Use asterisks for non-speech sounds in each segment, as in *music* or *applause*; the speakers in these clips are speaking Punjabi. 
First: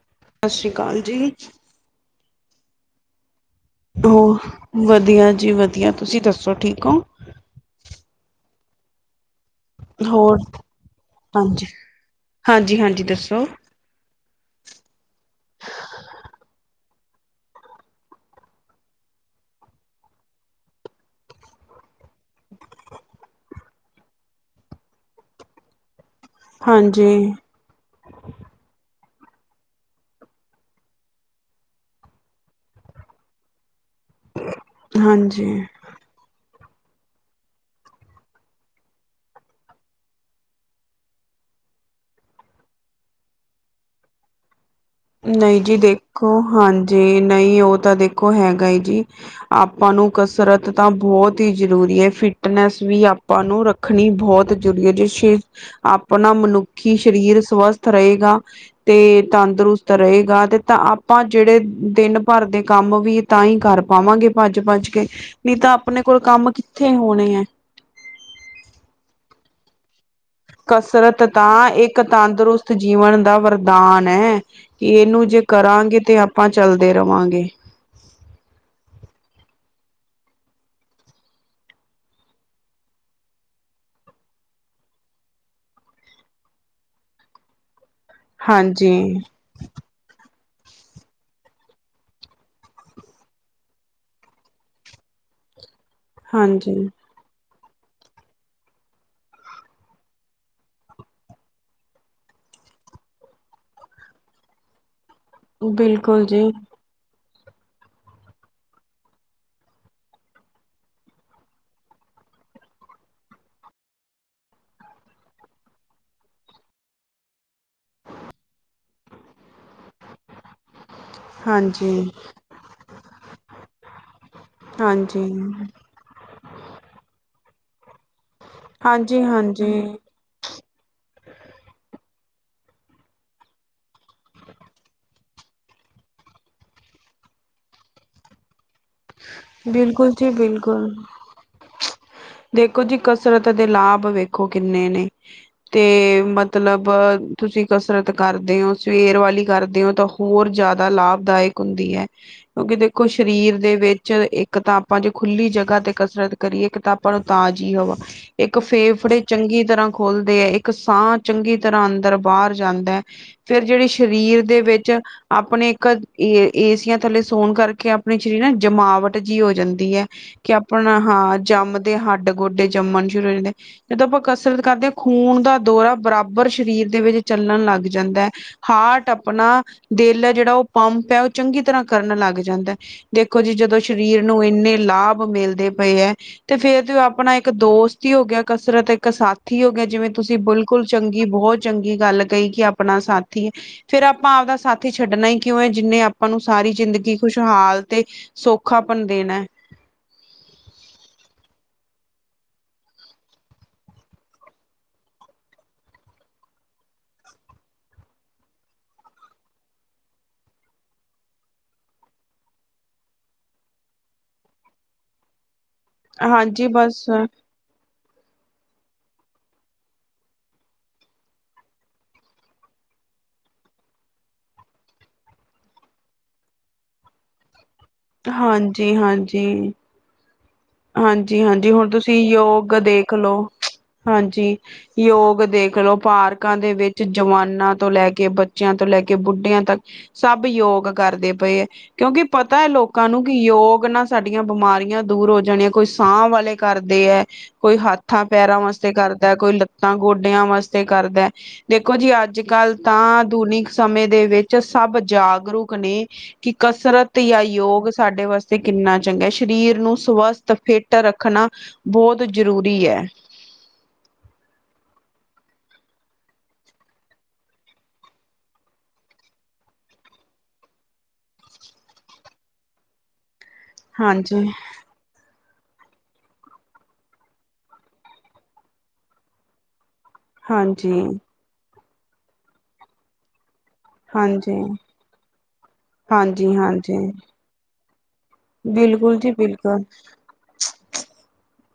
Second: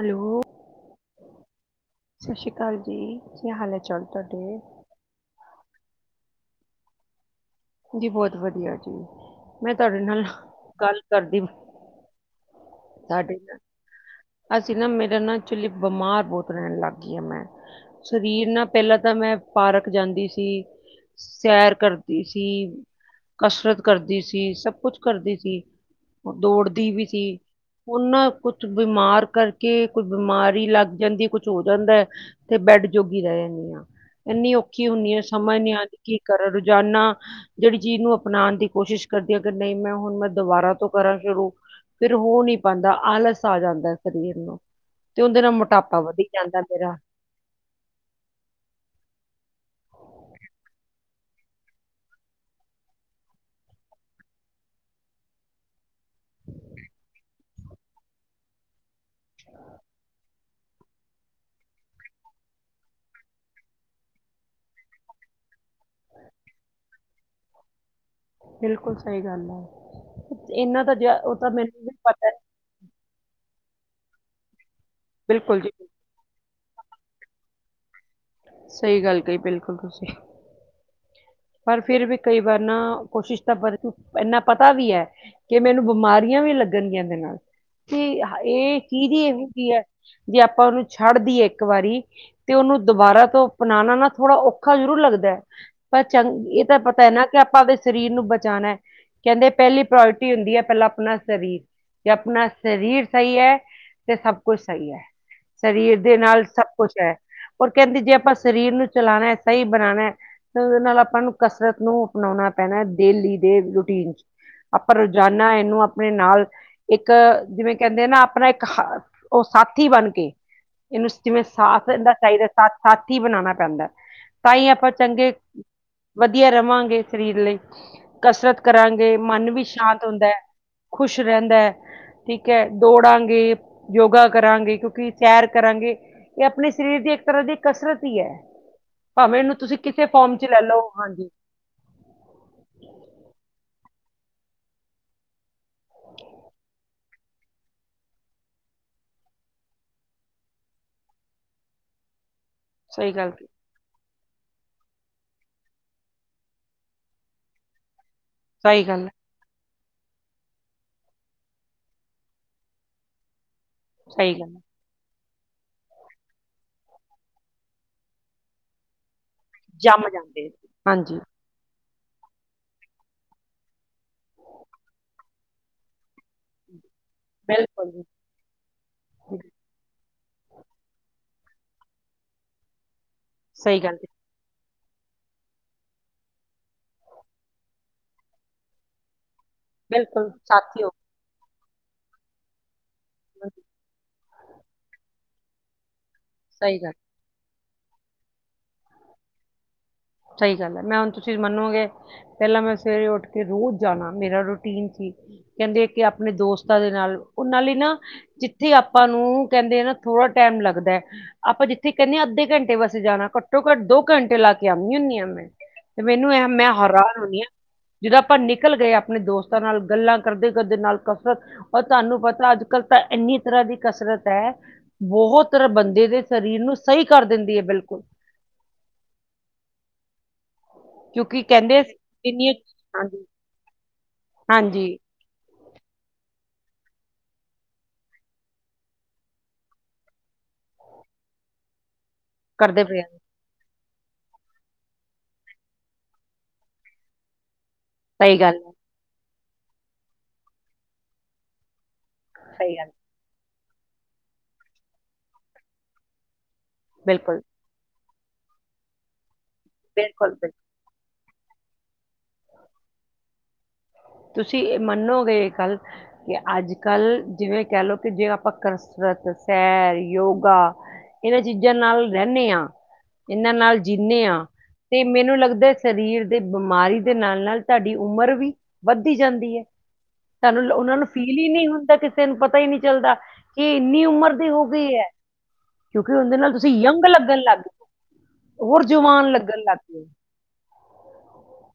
ਹੈਲੋ, ਸਤਿ ਸ਼੍ਰੀ ਅਕਾਲ ਜੀ ਸਤਿ ਸ਼੍ਰੀ ਅਕਾਲ ਜੀ ਕੀ ਹਾਲ ਹੈ ਚਾਲ ਹੋ ਤੁਹਾਡੇ ਵਧੀਆ ਜੀ ਵਧੀਆ ਤੁਸੀਂ ਦੱਸੋ ਠੀਕ ਹੋ? ਜੀ ਬੌਤ ਵਧੀਆ ਜੀ। ਮੈਂ ਤੁਹਾਡੇ ਨਾਲ ਹੋਰ ਗੱਲ ਕਰਦੀ ਪੀ ਹਾਂਜੀ ਹਾਂਜੀ ਹਾਂਜੀ ਥਾਡੇ ਦੱਸੋ ਨਾਲ। ਅਸੀਂ ਨਾ ਮੇਰਾ ਨਾ ਐਚੁਲੀ ਬਿਮਾਰ ਬੌਤ ਰੈਣ ਲੱਗ ਗੀ ਆ ਮੈਂ। ਸਰੀਰ ਨਾ ਪੈਲਾਂ ਤਾਂ ਮੈਂ ਪਾਰਕ ਜਾਂਦੀ ਸੀ, ਸੈਰ ਕਰਦੀ ਸੀ। ਸੀ ਕਸਰਤ ਕਰਦੀ ਸੀ, ਸਭ ਕੁਛ ਕਰਦੀ ਸੀ। ਦੌੜਦੀ ਵੀ ਹਾਂਜੀ ਸੀ। ਔਨਾਂ ਕੁੱਛ ਬਿਮਾਰ ਕਰਕੇ, ਕੋਈ ਬਿਮਾਰੀ ਲੱਗ ਜਾਂਦੀ ਏ, ਕੁਛ ਹੋ ਜਾਂਦੈ। ਤੇ ਬੈਡ ਜੋਗੀ ਰੈ ਜਾਂਣੀ ਆ, ਏਨੀ ਔਖੀ ਹੁੰਣੀ ਆ ਹਾਂਜੀ ਸਮਝ ਨੀ ਆੰਦੀ ਕੀ ਕਰਾ? ਰੋਜ਼ਾਨਾ ਜੇੜੀ ਚੀਜ਼ ਨੂੰ ਅਪਣਾਣ ਦੀ ਕੋਸ਼ਿਸ਼ ਕਰਦੀ ਆ ਕਿ ਨਹੀਂ ਮੈਂ ਹੁਣ ਮੈਂ ਦੁਬਾਰਾ ਤੋਂ ਕਰਾਂ ਸ਼ੁਰੂ। ਫਿਰ ਹੋ ਨੀ ਪਾੰਦਾ ਆਲਸ ਆ ਜਾਂਦੈ ਸਰੀਰ ਨੂੰ। ਤੇ ਉਹਦੇ ਨਾਲ ਨਹੀਂ ਜੀ, ਮੋਟਾਪਾ ਵਧੀ ਦੇਖੋ ਜਾਂਦਾ ਮੇਰਾ ਹਾਂਜੀ ਨਹੀਂ ਓਹ ਤਾਂ ਦੇਖੋ ਹੈਗਾ ਹੀ ਜੀ। ਆਪਾਂ ਨੂੰ ਕਸਰਤ ਤਾਂ ਬੌਤ ਹੀ ਜ਼ਰੂਰੀ ਹੈ ਫਿਟਨੈਸ ਵੀ ਆਪਾਂ ਨੂੰ ਰਖ ਰੱਖਣੀ ਬ੍ਹੌਤ ਜੂਰੀ ਏ, ਔਦੀ ਸਿ਼ਜ ਆਪਣਾ ਮਨੁੱਖੀ ਸਰੀਰ ਸਵਸਥ ਰਹੇਗਾ ਤੇ ਤੰਦਰੁਸ ਗਾ ਤੇ ਤਾਂ ਆਪਾਂ ਜੇੜੇ ਦਿਨ ਭਰ ਦੇ ਕੰਮ ਵੀ ਤਾਂ ਹੀ ਕਰ ਪਾਵਾਂਗੇ ਭੱਜ-ਭੱਜ ਕੇ। ਨੀ ਤਾਂ ਆਪਣੇ ਕੋਲ ਕੰਮ ਕਿੱਥੇ ਹੋਣੇ ਐ? ਬਿਲਕੁਲ ਸਹੀ ਗੱਲ ਐ। ਕਸਰਤ ਤਾਂ ਵੀ ਇੱਕ ਪਤਾ ਹੈ। ਤੰਦਰੁਸਤ ਜੀਵਨ ਦਾ ਵਰਦਾਨ ਐ। ਏਨੂੰ ਜੇ ਬਿਲਕੁਲ ਜੀ ਕਰਾਂਗੇ ਤੇ ਅਪਾਂ ਚੱਲਦੇ ਰਵਾਂਗੇ। ਸਹੀ ਗੱਲ ਕਹੀ ਬਿਲਕੁਲ ਤੁਸੀਂ। ਪਰ ਫਿਰ ਵੀ ਕਈ ਵਾਰ ਨਾ ਕੋਸ਼ਿਸ਼ ਤਾਂ ਪਰਤੂ ਏਨਾ ਪਤਾ ਵੀ ਐ। ਕਿ ਮੈਨੂੰ ਬਿਮਾਰੀਆਂ ਵੀ ਲੱਗਣ ਗੀਆਂ ਐਦੇ ਨਾਲ ਤੇ ਏਹ ਚੀਜ ਹਾਂਜੀ, ਹੀ ਏਹੋ ਜੀ ਹੈ। ਜੇ ਆਪਾਂ ਔਨੂੰ ਛੱਡਦੀਏ ਇੱਕ ਵਾਰੀ ਤੇ ਔਨੂੰ ਦੁਬਾਰਾ ਤੋਂ ਅਪਣਾਣਾ ਨਾ ਥੋੜ੍ਹਾ ਔਖਾ ਜ਼ਰੂਰ ਲੱਗਦੈ। ਪਰ ਚੰਗ ਏਹ ਹਾਂਜੀ, ਤਾਂ ਪਤਾ ਏ ਨਾ ਕਿ ਆਪਾਂ ਅਪਣੇ ਸਰੀਰ ਨੂੰ ਬਚਾਣੈ। ਕੈੰਦੇ ਐ ਪੈਲੀ ਪ੍ਰੋਰਿਟੀ ਹੁੰਦੀ ਹੈ, ਪੈਲਾਂ ਅਪਣਾ ਸਰੀਰ। ਜੇ ਅਪਣਾ ਸਰੀਰ ਸਹੀ ਐ ਤੇ ਸਭ ਕੁੱਛ ਸਹੀ ਐ। ਸਰੀਰ ਦੇ ਬਿਲਕੁਲ ਜੀ, ਨਾਲ ਸਬ ਕੁਛ ਹੈ ਪਰ ਕੈੰਦੀ ਜੇ ਅਪਾਂ ਸਰੀਰ ਨੂੰ ਚਲਾਣੈ, ਸਹੀ ਬਣਾਣੈ ਓਦੇ ਨਾਲ ਆਪਾਂ ਨੂੰ ਕਸਰਤ ਨੂੰ ਅਪਣੋਣਾ ਪੈਣੈ, ਦੇਲੀ ਦੇ ਰੂਟੀਨ ਚ‌। ਆਪਾਂ ਰੋਜ਼ਾਨਾ ਏਨੂੰ ਆਪਣੇ ਨਾਲ ਇੱਕ ਜਿਵੇਂ ਕੈੰਦੇ ਐ ਨਾ ਆਪਣਾ ਇੱਕ ਹਾ ਉਹ ਸਾਥੀ ਬਣ ਕੇ, ਇਹਨੂੰ ਜਿਵੇਂ ਹਾਂਜੀ। ਸਾਥ ਦਿੰਦਾ *unintelligible* ਸਾ ਸਾਥੀ ਬਣਾਣਾ ਪੈਂਦਾ ਤਾਂ ਹੀ ਆਪਾਂ ਹਾਂਜੀ, ਚੰਗੇ ਵਧੀਆ ਰਵਾਂਗੇ ਸਰੀਰ ਲਈ ਕਸਰਤ ਕਰਾਂਗੇ ਹਾਂਜੀ, ਮਨ ਵੀ ਹਾਂਜੀ। ਸ਼ਾਂਤ ਹੁੰਦਾ ਖੁਸ਼ ਰਹਿੰਦਾ। ਠੀਕ ਹੈ ਦੌੜਾਂਗੇ, ਯੋਗਾ ਕਰਾਂਗੇ ਕਿਉਂਕਿ ਸੈਰ ਕਰਾਂਗੇ ਇਹ ਆਪਣੇ ਸਰੀਰ ਦੀ ਇੱਕ ਤਰ੍ਹਾਂ ਦੀ ਕਸਰਤ ਹੀ ਹੈ। ਭਾਵੇਂ ਇਹਨੂੰ ਤੁਸੀਂ ਕਿਸੇ ਬਿਲਕੁਲ ਜੀ ਫੋਰਮ ਚ ਲੈ ਲਓ ਬਿਲਕੁਲ, ਹਾਂਜੀ। ਦੇਖੋ ਜੀ ਕਸਰਤ ਦੇ ਲਾਭ ਵੇਖੋ ਕਿੰਨੇ ਨੇ। ਤੇ ਮਤਲਬ ਤੁਸੀਂ ਕਸਰਤ ਕਰਦੇ ਹੋ ਸਵੇਰ ਵਾਲੀ ਕਰਦੇ ਹੋ ਤਾਂ ਹੋਰ ਜਾਦਾ ਲਾਭਦਾਇਕ ਹੁੰਦੀ ਹੈ। ਕਿਉਕਿ ਦੇਖੋ ਸਹੀ ਗੱਲ ਕੀ- ਸਰੀਰ ਦੇ ਵਿੱਚ ਇੱਕ ਤਾਂ ਆਪਾਂ ਜੇ ਖੁੱਲੀ ਜਗ੍ਹਾ ਤੇ ਕਸਰਤ ਕਰੀਏ ਇੱਕ ਤਾ ਪਰ ਤਾਜ਼ੀ ਹਵਾਇੱਕ ਸਹੀ ਗੱਲ ਹੈ, ਫੇਫੜੇ ਚੰਗੀ ਤਰ੍ਹਾਂ ਖੁਲਦੇ ਹੈ ਇੱਕ ਸਾਹ ਚੰਗੀ ਤਰ੍ਹਾਂ ਅੰਦਰ ਬਾਰ ਜਾਂਦਾ। ਫਿਰ ਜਿਹੜੀ ਸਹੀ ਸਰੀਰ ਗੱਲ ਦੇ ਹੈ। ਵਿੱਚ ਆਪਣੇ ਇੱਕ ਏ-ਏ-ਏਸੀਆਂ ਥੱਲੇ ਸੋਣ ਕਰਕੇ ਅਪਣੀ ਸ਼ਰੀਰ ਨਾ ਜਮਾਵਟ ਜਿ ਹੋ ਜੰਦੀ ਹੈ ਜੰਮ ਜਾਂਦੇ ਕਿ ਅਪਣਾ ਹਾਂਜੀ ਹਾਂ ਜੰਮਦੇ ਹੱਡ-ਗੋਡੇ ਜੰਮਨ ਸ਼ੁਰੂ ਹੋ ਜਾਂਦੇ ਨੇ। ਜਦੋਂ ਅਪਾਂ ਕਸਰਤ ਕਰਦੇ ਹਾਂ ਖੂਨ ਦਾ ਦੌਰਾ ਬਰਾਬਰ ਸਰੀਰ ਦੇ ਵਿੱਚ ਚੱਲਣ ਲੱਗ ਬਿਲਕੁਲ ਜੀ ਜਾਂਦਾ। ਹਾਰਟ ਅਪਣਾ ਦਿਲ ਐ ਜੇੜਾ ਔ ਪੰਪ ਐ ਔਹ ਚੰਗੀ ਤਰ੍ਹਾਂ ਕਰਨ ਲੱਗ ਜਾਂਦਾ। ਦੇਖੋ ਜੀ ਜਦੋਂ ਸਹੀ ਗੱਲ ਜੀ ਸਰੀਰ ਨੂੰ ਇੰਨੇ ਲਾਭ ਮਿਲਦੇ ਪਏ ਐ ਤੇ ਫੇਰ ਤੇ ਔ ਅਪਣਾ ਇੱਕ ਦੋਸਤ ਹੀ ਹੋ ਗਿਆ ਕਸਰਤ ਇੱਕ ਸਾਥੀ ਹੋ ਗਿਆ, ਜਿਵੇਂ ਬਿਲਕੁਲ ਤੁਸੀਂ ਸਾਥੀ ਬਿਲਕੁਲ ਹੋ ਚੰਗੀ ਏਹ ਬਹੋਤ ਚੰਗੀ ਗੱਲ ਕਹੀ ਕਿ ਆਪਣਾ ਸਾਥੀ ਹੈ, ਹਾਂਜੀ, ਫੇਰ ਅਪਾਂ ਆਪਦਾ ਸਾਥੀ ਛੱਡਣਾ ਹੀ ਕਿਉ ਏਹ ਜਿੰਨੇ ਆਪਾਂ ਨੂੰ ਸਾਰੀ ਸਹੀ ਗੱਲ ਜ਼ਿੰਦਗੀ ਖੁਸ਼ਹਾਲ ਤੇ ਸੌਖਾਪਣ ਦੇਣਾ। ਸਹੀ ਗੱਲ ਹੈ ਮੈਂ ਹੁਣ ਤੁਸੀਂ ਮਨੋਗੇ ਪਹਿਲਾਂ ਮੈਂ ਸਵੇਰੇ ਉੱਠ ਕੇ ਰੋਜ਼ ਜਾਣਾ ਮੇਰਾ ਰੂਟੀਨ ਸੀ। ਕਹਿੰਦੇ ਕਿ ਆਪਣੇ ਦੋਸਤਾਂ ਦੇ ਨਾਲ, ਉਹ ਨਾਲੇ ਨਾ ਜਿੱਥੇ ਆਪਾਂ ਨੂੰ ਕਹਿੰਦੇ ਆ ਨਾ ਥੋੜ੍ਹਾ ਟਾਈਮ ਲੱਗਦਾ। ਆਪਾਂ ਜਿੱਥੇ ਕਹਨੇ ਹਾਂ ਅੱਧੇ ਘੰਟੇ ਵੈਸੇ ਜਾਣਾ ਘੱਟੋ-ਘੱਟ ਦੋ ਘੰਟੇ ਲਾ ਕੇ ਆਣੀ ਹੁਨੀ ਹਾਂ ਮੈਂ। ਮੈਨੂੰ ਇਹ ਹਾਂਜੀ ਮੈਂ ਬਸ ਹੈਰਾਨ ਹੁੰਨੀ ਹਾਂ। ਜਦੋਂ ਆਪਾਂ ਨਿਕਲ ਗਏ ਆਪਣੇ ਦੋਸਤਾਂ ਨਾਲ ਗੱਲਾਂ ਕਰਦੇ ਕਰਦੇ ਨਾਲ ਕਸਰਤ ਉਹ ਤੁਹਾਨੂੰ ਪਤਾ ਅੱਜ ਕੱਲ ਪੈ ਤਾਂ ਇੰਨੀ ਤਰ੍ਹਾਂ ਦੀ ਕਸਰਤ ਹੈ ਬਹੁਤ ਰ ਬੰਦੇ ਦੇ ਸਰੀਰ ਨੂੰ ਸਹੀ ਕਰ ਦਿੰਦੀ ਹੈ ਬਿਲਕੁਲ। ਹਾਂਜੀ-ਹਾਂਜੀ ਕਿਉਂਕਿ ਹਾਂਜੀ-ਹਾਂਜੀ ਕਹਿੰਦੇ ਹੁਣ ਤੁਸੀਂ ਇੰਨੀ ਯੋਗ ਦੇਖ ਹਾਂਜੀ ਲੋ। ਹਾਂਜੀ ਯੋਗ ਦੇਖ ਲੋ ਪਾਰਕ ਕਾ ਦੇ ਵਿੱਚ ਜਵਾਨਾਂ ਤੋਂ ਲੈ ਕੇ ਬੱਚਿਆਂ ਤੋਂ ਲੈ ਕੇ ਬੁੱਢੀਆਂ ਤੱਕ ਸਭ ਯੋਗ ਕਰਦੇ ਪਏ ਹੈ। ਕਿਉਕਿ ਪਤਾ ਹੈ ਕਰਦੇ ਪਏ ਆ ਲੋਕਾਂ ਨੂੰ ਕਿ ਯੋਗ ਨਾਲ ਸਾਡੀਆਂ ਬਿਮਾਰੀਆਂ ਦੂਰ ਹੋ ਜਾਣੇ ਕੋਈ ਸਾਹ ਵਾਲੇ ਕਰਦੇ ਹੈ ਕੋਈ ਹੱਥਾਂ ਸਹੀ ਗੱਲ ਪੈਰਾਂ ਹੈ ਵਾਸ ਕਰਦਾ ਕੋਈ ਲੱਤਾਂ ਗੋਡਿਆਂ ਵਾਸਤੇ ਕਰਦਾ ਦੇਖੋ ਜੀ ਅੱਜ- ਕੱਲ ਸਹੀ ਗੱਲ ਹੈ, ਤਾਂ ਦੁਨੀ ਸਮੇਂ ਦੇ ਵਿੱਚ ਸਭ ਜਾਗਰੂਕ ਨੇ ਕਿ ਕਸਰਤ ਬਿਲਕੁਲ ਯਾਂ ਯੋਗ ਸਾਡੇ ਵਾਸਤੇ ਕਿੰਨਾ ਚੰਗਾ ਸਰੀਰ ਨੂੰ ਬਿਲਕੁਲ ਸਵਸਥ ਬਿਲਕੁਲ ਫਿੱਟ ਰੱਖਣਾ ਬਹੁਤ ਜ਼ਰੂਰੀ ਹੈ। ਤੁਸੀਂ ਮੰਨੋਗੇ ਇਕ ਗੱਲ ਕਿ ਅੱਜ ਕੱਲ ਜਿਵੇਂ ਕਹਿ ਲੋਓ ਕਿ ਜੇ ਆਪਾਂ ਕਸਰਤ, ਸੈਰ, ਯੋਗਾ। ਇਹਨਾਂ ਚੀਜ਼ਾਂ ਨਾਲ ਰਹਿਨੇ ਹਾਂ ਇਹਨਾਂ ਨਾਲ ਜਿੰਨੇ ਹਾਂ ਹਾਂਜੀ ਤੇ ਮੈਨੂੰ ਲੱਗਦਾ ਸਰੀਰ ਦੇ ਬਿਮਾਰੀ ਦੇ ਨਾਲ-ਨਾਲ ਤੁਹਾਡੀ ਉਮਰ ਵੀ ਵੱਧਦੀ ਜਾਂਦੀ ਹੈ ਸਾਨੂੰ ਹਾਂਜੀ, ਉਹਨਾਂ ਨੂੰ ਫੀਲ ਹੀ ਨਹੀ ਹੁੰਦਾ ਕਿਸੇ ਨੂੰ ਪਤਾ ਹੀ ਨਹੀਂ ਚੱਲਦਾ। ਕਿ ਇੰਨੀ ਉਮਰ ਦੀ ਹਾਂਜੀ, ਹੋ ਗਈ ਹੈ ਕਿਉਂਕਿ ਉਹਦੇ ਹਾਂਜੀ, ਨਾਲ ਤੁਸੀਂ ਹਾਂਜੀ ਯੰਗ ਲੱਗਣ ਲੱਗ ਪ ਹੋਰ ਬਿਲਕੁਲ ਜਵਾਨ ਜੀ ਲੱਗਣ ਲੱਗ ਬਿਲਕੁਲ ਪਏ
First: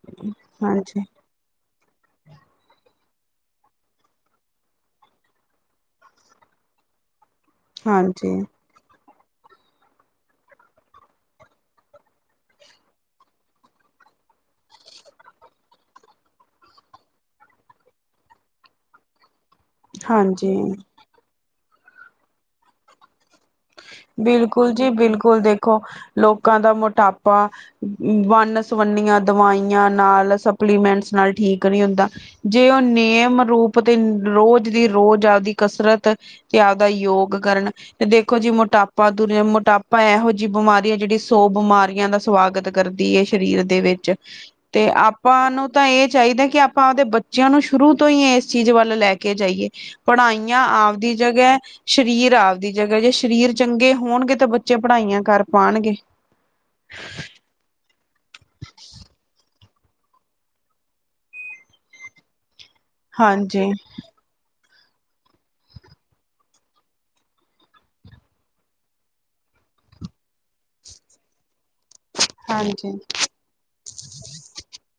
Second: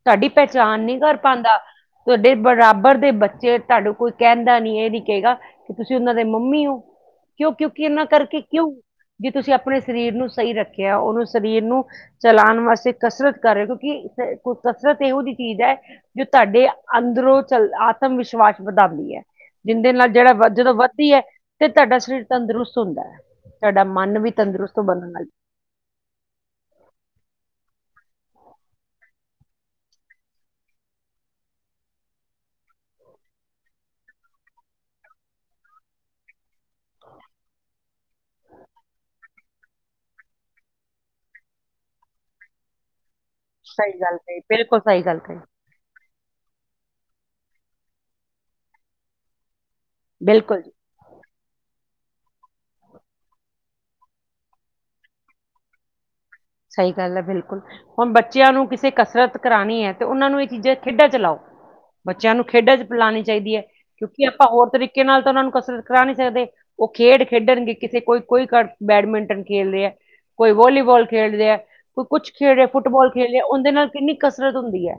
ਸਾਡੀ ਪਹਿਚਾਣ ਨਹੀ ਹਾਂਜੀ, ਕਰ ਪਾਂਦਾ! ਤੁਹਾਡੇ ਬਰਾਬਰ ਦੇ ਬੱਚੇ ਤੈਨੂੰ ਕੋਈ ਕਹਿੰਦਾ ਨੀ ਇਹ ਨੀਂ ਕਹਿੜਾ ਕਿ ਤੁਸੀਂ ਉਹਨਾਂ ਦੇ ਮੰਮੀ ਓ ਕਿਉਂ ਕਿਉਂਕਿ ਉਹਨਾਂ ਹਾਂਜੀ, ਕਰਕੇ ਕਿਉਂ ਜੇ ਤੁਸੀਂ ਆਪਣੇ ਸਰੀਰ ਨੂੰ ਸਹੀ ਰੱਖਿਆ ਉਹਨੂੰ ਸਰੀਰ ਨੂੰ ਚਲਾਣ ਵਾਸਤੇ ਕਸਰਤ ਕਰ ਰਹੇ। ਕਿਉਂਕਿ ਕਸਰਤ ਇਹੋ ਜਿਹੀ ਚੀਜ਼ ਹੈ ਜੋ ਤਾਡੇ ਅੰਦਰੋਂ ਚੱਲ ਆਤਮ-ਵਿਸ਼ਵਾਸ ਵਧਾਦੀ ਹੈ ਜਿੰਹਦੇ ਨਾਲ ਜਿਹੜਾ ਹਾਂਜੀ ਜਦੋਂ ਵਧ ਤੇ ਤੁਹਾਡਾ ਸਰੀਰ ਤੰਦਰੁਸਤ ਹੁੰਦਾ। ਤੁਹਾਡਾ ਮਨ ਵੀ ਬਿਲਕੁਲ ਤੰਦਰੁਸਤ ਜੀ ਬਣਦਾ। ਬਿਲਕੁਲ ਦੇਖੋ ਲੋਕਾਂ ਦਾ ਮੋਟਾਪਾ ਵੰਨ ਸਵੰਨੀਆਂ ਦਵਾਈਆਂ ਨਾਲ ਸਪਲੀਮੈਂਟਸ ਨਾਲ ਠੀਕ ਨੀ ਹੁੰਦਾ। ਜੇ ਉਹ ਨੇਮ ਰੂਪ ਤੇ ਰੋਜ਼ ਦੀ ਰੋਜ਼ ਆਪਦੀ ਕਸਰਤ ਤੇ ਆਪਦਾ ਯੋਗ ਕਰਨ ਤੇ ਦੇ ਦੇਖੋ ਜੀ ਮੋਟਾਪਾ ਮੋਟਾਪਾ ਇਹੋ ਜਿਹੀ ਬਿਮਾਰੀ ਹੈ, ਜਿਹੜੀ ਸੌ ਬਿਮਾਰੀਆਂ ਦਾ ਸਵਾਗਤ ਕਰਦੀ ਏ ਸਰੀਰ ਦੇ ਸਹੀ ਵਿੱਚ ਗੱਲ ਕਹੀ ਬਿਲਕੁਲ ਤੇ ਸਹੀ ਗੱਲ ਕਹੀ ਆਪਾਂ ਨੂੰ ਤਾਂ ਇਹ ਚਾਹੀਦਾ ਕਿ ਆਪਾਂ ਆਪਦੇ ਬੱਚਿਆਂ ਨੂੰ ਸ਼ੁਰੂ ਤੋਂ ਹੀ ਇਸ ਚੀਜ਼ ਵੱਲ ਲੈ ਕੇ ਜਾਇਏ। ਬਿਲਕੁਲ ਜੀ ਪੜ੍ਹਾਇਆਂ ਆਪਦੀ ਜਗ੍ਹਾ ਸਰੀਰ ਆਪਦੀ ਜਗ੍ਹਾ ਜੇ ਸ਼ ਸਰੀਰ ਚੰਗੇ ਹੋਣਗੇ ਤਾਂ ਬੱਚੇ ਪੜ੍ਹਾਈਆਂ ਕਰ ਪਾਣਗੇ। ਸਹੀ ਗੱਲ ਹੈ, ਬਿਲਕੁਲ ਹੁਣ ਬੱਚਿਆਂ ਨੂੰ ਕਿਤੇ ਕਸਰਤ ਕਰਾਣੀ ਹੈ। ਤੇ ਉਹਨਾਂ ਨੂੰ ਇਹ ਚੀਜ਼ਾਂ ਖੇਡਾਂ ਚ ਲਾਓ। ਬੱਚਿਆਂ ਨੂੰ ਖੇਡਾਂ ਚ ਪ ਲਾਣੀ ਚਾਹੀਦੀ ਏ। ਹਾਂਜੀ ਕਿਉਂਕਿ ਆਪਾਂ ਹੋਰ ਤਰੀਕੇ ਨਾਲ ਤਾਂ ਉਹਨਾਂ ਨੂੰ ਕਸਰਤ ਕਰਾ ਨੀ ਸਕਦੇ। ਉਹ ਖੇਡ ਖੇਡਣਗੇ ਕਿਤੇ ਕੋਈ, ਕੋਈ ਬੈਡਮਿੰਟਨ ਖੇਡ ਰਿਹਾ ਕੋਈ ਵੱਲਿਵਾੱਲ। ਖੇਡ ਰਿਹਾ ਕੋਈ ਕੁੱਛ ਖੇਡ ਹਾਂਜੀ ਫੁੱਟਬਾਲ ਲੈ ਉਹਦੇ ਨਾਲ ਕਿੰਨੀ ਕਸਰਤ ਹੁੰਦੀ ਐ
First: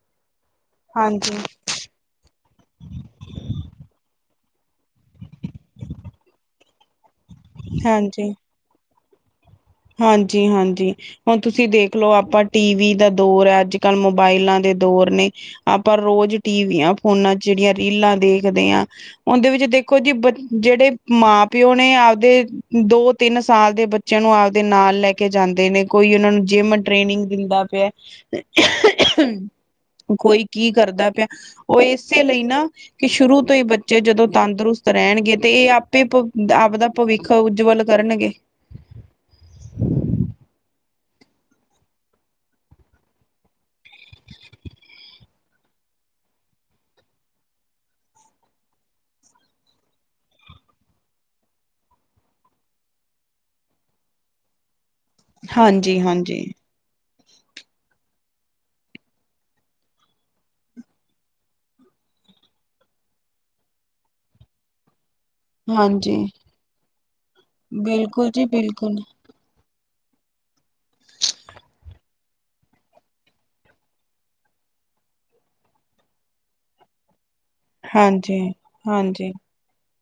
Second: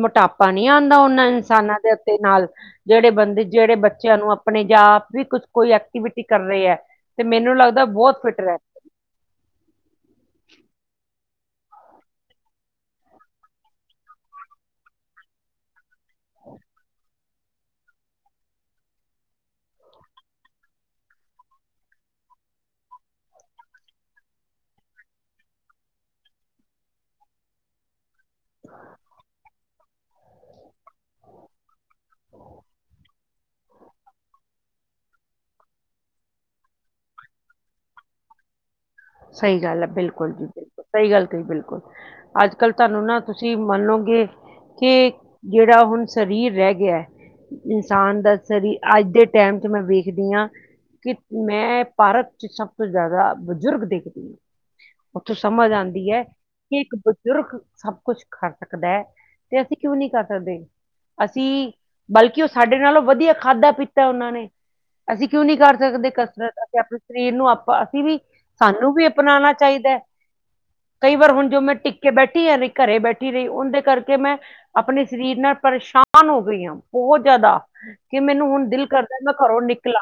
ਮੋਟਾਪਾ ਨਹੀ ਆਦਾ ਉਹਨਾਂ ਹਾਂਜੀ ਇਨਸਾਨਾਂ ਦੇ ਅੰਦ ਤੇ ਨਾਲ ਜਿਹੜੇ ਬੰਦੇ ਜਿਹੜੇ ਬੱਚਿਆਂ ਨੂੰ ਆਪਣੇ ਜਾ ਵੀ ਕੁਛ ਕੋਈ ਐਕਟੀਵਿਟੀ ਕਰ ਰਹੇ ਐ। ਤੇ ਮੈਨੂੰ ਲੱਗਦਾ ਬਹੁਤ ਫਿਟ ਰਹਿ ਹਾਂਜੀ-ਹਾਂਜੀ। ਹੁਣ ਤੁਸੀਂ ਦੇਖਲੋ ਆਪਾਂ ਟੀਵੀ ਦਾ ਦੌਰ ਹੈ ਅੱਜ ਕੱਲ ਮੋਬਾਇਲਾਂ ਦੇ ਦੌਰ ਨੇ ਆਪਾਂ ਰੋਜ਼ ਟੀਵੀਆਂ ਫੋਨਾਂ ਚ ਜਿਹੜੀਆਂ ਰੀਲਾਂ ਦੇਖਦੇ ਹਾਂ। ਉਹਦੇ ਵਿੱਚ ਦੇਖੋ ਜੀ ਜਿਹੜੇ ਮਾਂ-ਪਿਓ ਨੇ ਆਪਦੇ ਦੋ-ਤਿੰਨ ਸਾਲ ਦੇ ਬੱਚਿਆਂ ਨੂੰ ਦੇ ਨਾਲ ਲੈ ਕੇ ਜਾਂਦੇ ਨੇ ਕੋਈ ਉਹਨਾ ਨੂੰ ਜਿੰਮ ਟ੍ਰੇਨਿੰਗ ਦਿੰਦਾ ਪਿਆ ਕੋਈ ਕੀ ਕਰਦਾ ਪਿਆ ਉਹ ਇਸੇ ਲਈ ਨਾ ਕਿ ਸ਼ੁਰੂ ਤੋਂ ਹੀ ਬੱਚੇ ਜਦੋਂ ਤੰਦਰੁਸਤ ਰਹਿਣਗੇ ਤੇ ਇਹ ਆਪੇ ਆਪਦਾ ਭਵਿੱਖ ਉਜਵਲ ਕਰਣਗੇ। ਸਹੀ ਗੱਲ ਹੈ ਬਿਲਕੁਲ-ਸਹੀ ਗੱਲ ਕਹੀ ਬਿਲਕੁਲ ਅੱਜ-ਕੱਲ ਧਰਮ ਨਾਲ ਤੁਸੀਂ ਮਨੋਗੇ ਕਿ ਜਿਹੜਾ ਹੁਣ ਸਰੀਰ ਰਹਿ ਗਿਆ ਤਾ ਇਨਸਾਨ ਦਾ ਸ਼ਰੀਰ ਅੱਜ ਦੇ ਟੈਮ ਚ ਮੈਂ ਵੇਖਦੀ ਹਾਂ। ਕਿ ਮੈਂ ਭਾਰਤ ਚ ਸਭ ਤੋਂ ਜ਼ਿਆਦਾ ਬਜ਼ੁਰਗ ਦੇ ਉੱਥੋਂ ਸਮਝ ਹਾਂਜੀ ਆਉਂਦੀ ਹੈ। ਹਾਂਜੀ ਕਿ ਇੱਕ ਬਜ਼ੁਰਗ ਸਭ ਕੁਛ ਕਰ ਸਕਦਾ ਹੈ, ਤੇ ਅਸੀਂ ਕਿਉਂ ਨਹੀਂ ਕਰ ਸਕਦੇ ਅਸੀਂ ਬਲਕਿ ਉਹ ਸਾਡੇ ਨਾਲੋਂ ਵਧੀਆ ਖਾਧਾ ਪੀਤਾ ਉਹਨਾਂ ਨੇ, ਅਸੀਂ ਕਿਉਂ ਨੀ ਕਰ ਸਕਦੇ ਹਾਂਜੀ ਕਸਰਤ ਅਸੀਂ ਆਪਣੇ ਸਰੀਰ ਨੂੰ ਆਪਾਂ ਅਸੀਂ ਵੀ ਬਿਲਕੁਲ ਜੀ ਸਾਨੂੰ ਬਿਲਕੁਲ। ਵੀ ਬਣਾਣਾ ਚਾਹੀਦਾ। ਕਈ ਵਾਰ ਹੁਣ ਜੋ ਮੈਂ ਟਿੱਕੇ ਬੈਠੀ ਆ ਘਰੇ ਬੈਠੀ ਰਹੀ ਉਂਦੇ ਕਰਕੇ ਮੈਂ ਆਪਣੇ ਸ਼ਰੀਰ ਨਾਲ ਪਰੇਸ਼ਾਨ ਹੋ ਗਈ ਹਾ, ਬਹੁਤ ਜ਼ਿਆਦਾ। ਕਿ ਹਾਂਜੀ, ਮੈਨੂੰ ਹੁਣ ਦਿਲ ਕਰਦਾ ਹਾਂਜੀ, ਮੈਂ ਘਰੋਂ ਨਿਕਲਾਂ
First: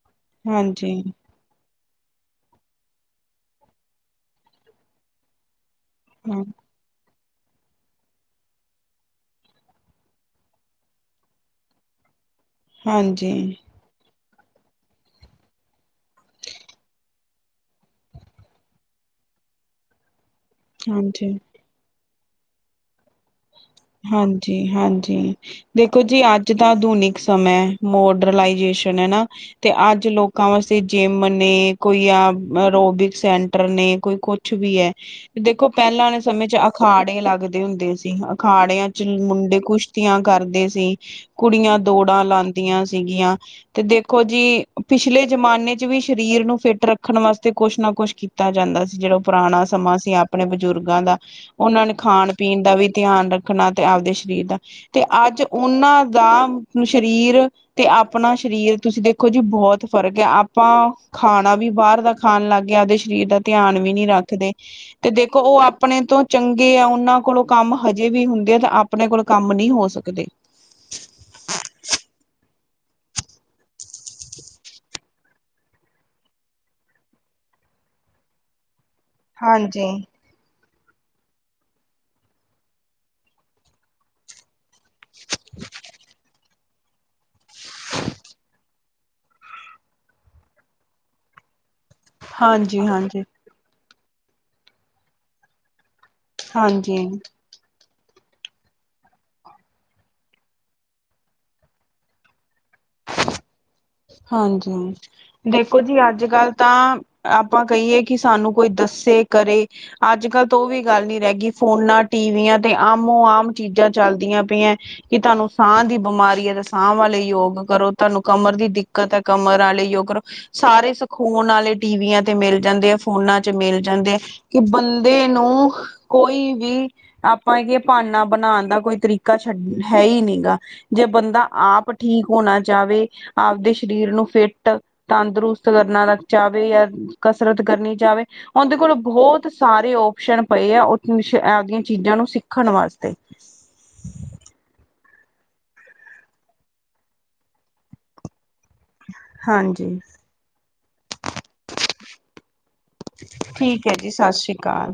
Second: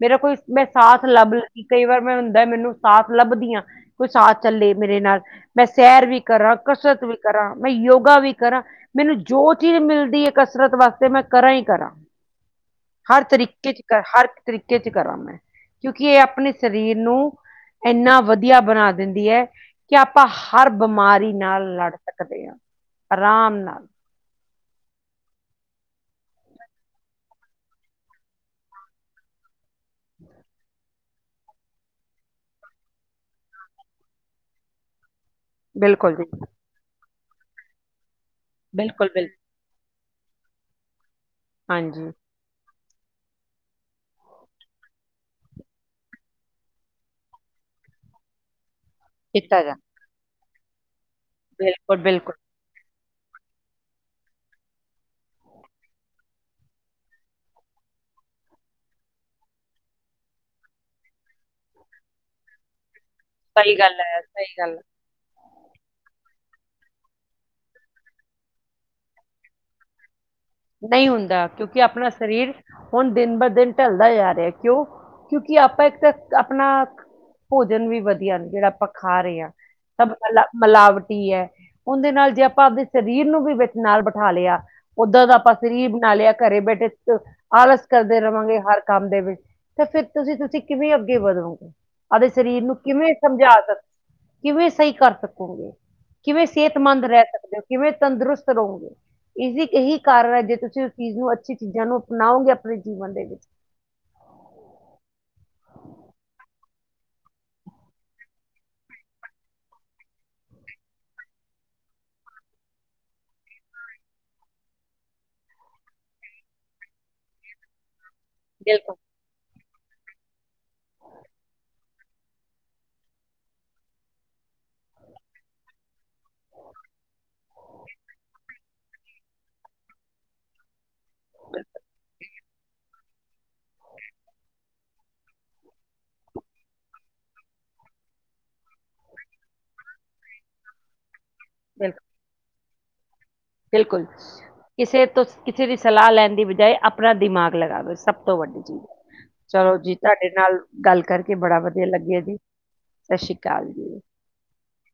ਮੇਰਾ ਕੋਈ ਮੈਂ ਹਾਂਜੀ, ਸਾਥ ਲੱਭ ਲ ਕਈ ਵਾਰ ਮੈਂ ਹੁੰਦਾ ਮੈਨੂੰ ਸਾਥ ਲੱਭਦੀ ਹਾਂ ਕੋਈ ਸਾਥ ਚੱਲੇ ਮੇਰੇ ਨਾਲ ਮੈਂ ਸੈਰ ਵੀ ਹਾਂ, ਕਰਾਂ, ਕਸਰਤ ਵੀ ਕਰਾਂ, ਮੈਂ ਯੋਗਾ ਵੀ ਕਰਾਂ। ਮੈਨੂੰ ਜੋ ਚੀਜ਼ ਮਿਲਦੀ ਏ ਕਸਰਤ ਵਾਸਤੇ ਮੈਂ ਕਰਾਂ ਹੀ ਕਰਾਂ। ਹਰ ਹਾਂਜੀ, ਤਰੀਕੇ ਚ ਹਰ ਇੱਕ ਤਰੀਕੇ ਚ ਕਰਾਂ, ਮੈਂ ਕਿਉਂਕਿ ਇਹ ਆਪਣੇ ਸਰੀਰ ਨੂੰ ਇੰਨਾ ਵਧੀਆ ਬਣਾ ਦਿੰਦੀ ਹੈ ਕਿ ਆਪਾਂ ਹਰ ਬਿਮਾਰੀ ਹਾਂਜੀ। ਨਾਲ ਲੜ ਸਕਦੇ ਆ ਆਰਾਮ ਨਾਲ ਹਾਂਜੀ ਹਾਂਜੀ ਦੇਖੋ ਜੀ ਅੱਜ ਤਾਂ ਆਧੁਨਿਕ ਸਮਾਂ ਮੋਡਰਲਾਈਜੇਸ਼ਨ ਹੈ ਨਾ ਤੇ ਅੱਜ ਲੋਕਾਂ ਵਾਸਤੇ ਜਿੰਮ ਨੇ ਕੋਈ ਆ ਰੋਬਿਕ ਸੈਂਟਰ ਨੇ ਕੋਈ ਕੁਛ ਕੁਛ ਵੀ ਹੈ। ਦੇਖੋ ਪਹਿਲਾਂ ਬਿਲਕੁਲ ਵਾਲੇ ਜੀ ਸਮੇਂ ਚ ਅਖਾੜੇ ਲੱਗਦੇ ਹੁੰਦੇ ਸੀ ਅਖਾੜਿਆਂ ਚ ਬਿਲਕੁਲ ਬਿਲਕੁਲ ਮੁੰਡੇ ਕੁਛਤੀ ਆਂ ਕਰਦੇ ਸੀ ਕੁੜੀਆਂ ਹਾਂਜੀ ਦੌੜਾਂ ਲਾਉਦੀਆਂ ਸੀਗੀਆਂ ਤੇ ਦੇਖੋ ਜੀ ਪਿਛਲੇ ਜਮਾਨੇ ਚ ਵੀ ਸਰੀਰ ਨੂੰ ਫਿੱਟ ਰੱਖਣ ਵਾਸਤੇ ਕੁਛ ਨਾ ਕੁਛ ਕੀਤਾ ਦਿੱਤਾ ਜਾਂਦਾ ਸੀ ਜਿਹੜਾ ਕੀਤਾ ਪੁਰਾਣਾ ਜਾ ਸਮਾਂ ਸੀ ਆਪਣੇ ਬਜ਼ੁਰਗਾਂ ਦਾ ਉਹਨਾਂ ਨੂੰ ਬਿਲਕੁਲ ਖਾਣ ਬਿਲਕੁਲ ਪੀਣ ਦਾ ਵੀ ਧਿਆਨ ਰੱਖਣਾ ਤੇ ਆਪਦੇ ਸਰੀਰ ਦਾ ਤੇ ਅੱਜ ਉਹਨਾਂ ਦਾ ਸਰੀਰ ਤੇ ਆਪਣਾ ਸਰੀਰ ਤੁਸੀਂ ਦੇਖੋ ਜੀ ਬਹੁਤ ਫ਼ਰਕ ਹੈ ਆਪਾਂ, ਖਾਣਾ ਵੀ ਬਾਹਰ ਦਾ ਖਾਣ ਲੱਗ ਗਏ ਤੇ ਸਰੀਰ ਦਾ ਧਿਆਨ ਸਹੀ ਵੀ ਗੱਲ ਨਹੀਂ ਹੈ ਰੱਖਦੇ ਸਹੀ ਗੱਲ ਹੈ ਤੇ ਦੇਖੋ ਉਹ ਆਪਣੇ ਤੋਂ ਚੰਗੇ ਆ ਉਹਨਾਂ ਕੋਲੋਂ ਕੰਮ ਹਜੇ ਵੀ ਹੁੰਦੇ ਆ ਤਾਂ ਆਪਣੇ ਕੋਲ ਕੰਮ ਨਹੀਂ ਹੋ ਸਕਦੇ ਨਹੀਂ ਹੁੰਦਾ ਕਿਉਂਕਿ ਆਪਣਾ ਸਰੀਰ ਹੁਣ ਦਿਨ ਬ ਦਿਨ ਢਲਦਾ ਜਾ ਰਿਹਾ ਕਿਉਂ ਕਿਉਂਕਿ ਆਪਾਂ ਇੱਕ ਤਾਂ ਆਪਣਾ ਭੋਜਨ ਵੀ ਵਧੀਆ ਨੇ ਜਿਹੜਾ ਆਪਾਂ ਖਾ ਰਹੇ ਆ ਹਾਂਜੀ ਸਭ ਮਲਾ ਮਿਲਾਵਟੀ ਹੈ ਉਹਦੇ ਨਾਲ ਜੇ ਆਪਾਂ ਆਪਦੇ ਸਰੀਰ ਨੂੰ ਵੀ ਵਿੱਚ ਨਾਲ ਬਿਠਾ ਲਿਆ ਉਦਾਂ ਦਾ ਆਪਾਂ ਸ਼ਰੀਰ ਬਣਾ ਲਿਆ ਘਰੇ ਬੈਠੇ ਆਲਸ ਕਰਦੇ ਰਹਾਂਗੇ ਹਰ ਕੰਮ ਦੇ ਵਿੱਚ ਤੇ ਫਿਰ ਤੁਸੀਂ ਤੁਸੀਂ ਕਿਵੇਂ ਅੱਗੇ ਵਧੋਗੇ ਆਦੇ ਸਰੀਰ ਨੂੰ ਹਾਂਜੀ ਕਿਵੇਂ ਹਾਂਜੀ ਸਮਝਾ ਸਕਦੇ ਕਿਵੇਂ ਸਹੀ ਕਰ ਸਕੋਗੇ ਕਿਵੇਂ ਸਿਹਤਮੰਦ ਹਾਂਜੀ ਰਹਿ ਸਕਦੇ ਹੋ। ਕਿਵੇਂ ਤੰਦਰੁਸਤ ਰਹੋਗੇ ਇਸਦੀ ਇਹੀ ਕਾਰਨ ਹੈ। ਜੇ ਤੁਸੀਂ ਉਸ ਚੀਜ਼ ਨੂੰ ਅੱਛੀ ਚੀਜ਼ਾਂ ਨੂੰ ਅਪਣਾਓਗੇ ਆਪਣੇ ਜੀਵਨ ਦੇ ਵਿੱਚ ਹਾਂਜੀ ਹਾਂਜੀ ਦੇਖੋ ਜੀ ਅੱਜ-ਕੱਲ੍ਹ ਤਾਂ ਆਪਾਂ ਕਹੀਏ ਕਿ ਸਾਨੂੰ ਕੋਈ ਦੱਸੇ ਕਰੇ ਅੱਜ-ਕੱਲ੍ਹ ਤਾਂ ਉਹ ਵੀ ਗੱਲ ਨੀ ਰਹਿ ਗਈ ਫੋਨਾਂ ਟੀਵੀਆਂ ਤੇ ਆਮੋ ਆਮ ਚੀਜ਼ਾਂ ਚੱਲਦੀਆਂ ਪਈਆਂ ਕਿ ਤੁਹਾਨੂੰ ਸਾਹ ਦੀ ਬਿਮਾਰੀ ਹੈ, ਤੇ ਸਾਹ ਵਾਲੇ ਯੋਗ ਕਰੋ ਤੁਹਾਨੂੰ ਕਮਰ ਦੀ ਬਿਲਕੁਲ ਦਿੱਕਤ ਹੈ ਕਮਰ ਵਾਲੇ ਜੋ ਕਰੋ ਸਾਰੇ ਸਿਖਾਉਣ ਵਾਲੇ ਟੀਵੀਆਂ ਤੇ ਮਿਲ ਜਾਂਦੇ ਆ ਫੋਨਾਂ ਚ ਮਿਲ ਜਾਂਦੇ ਆ ਕਿ ਬੰਦੇ ਨੂੰ ਕੋਈ ਵੀ ਆਪਾਂ ਹੈ ਕਿ ਭਾਨਾ ਬਣਾਉਣ ਦਾ ਕੋਈ ਤਰੀਕਾ ਛੱਡ ਹੈ ਹੀ ਨਹੀਂ ਗਾ ਜੇ ਬੰਦਾ ਆਪ ਠੀਕ ਹੋਣਾ ਚਾਹਵੇ, ਆਪਦੇ ਸਰੀਰ ਨੂੰ ਫਿੱਟ ਤੰਦਰੁਸਤ ਕਰਨਾ ਚਾਹਵੇ ਕਸਰਤ ਕਰਨੀ ਜਾਵੇ, ਉਹਦੇ ਕੋਲ ਬਹੁਤ ਸਾਰੇ ਓਪਸ਼ਨ ਪਏ ਆ ਆਪਦੀਆਂ ਬਿਲਕੁਲ ਚੀਜ਼ਾਂ ਨੂੰ ਸਿੱਖਣ ਵਾਸਤੇ, ਬਿਲਕੁਲ ਕਿਸੇ ਤੋਂ ਕਿਸੇ ਦੀ ਸਲਾਹ ਲੈਣ ਦੀ ਬਜਾਏ ਆਪਣਾ ਦਿਮਾਗ ਲਗਾਵੇ ਸਭ ਤੋਂ ਵੱਡੀ ਚੀਜ਼ ਹੈ। ਚਲੋ ਜੀ ਹਾਂਜੀ ਤੁਹਾਡੇ ਨਾਲ ਗੱਲ ਕਰਕੇ ਬੜਾ ਵਧੀਆ ਲੱਗਿਆ ਜੀ ਸਤਿ ਸ਼੍ਰੀ ਅਕਾਲ ਠੀਕ ਹੈ ਜੀ ਸਤਿ ਸ਼੍ਰੀ ਅਕਾਲ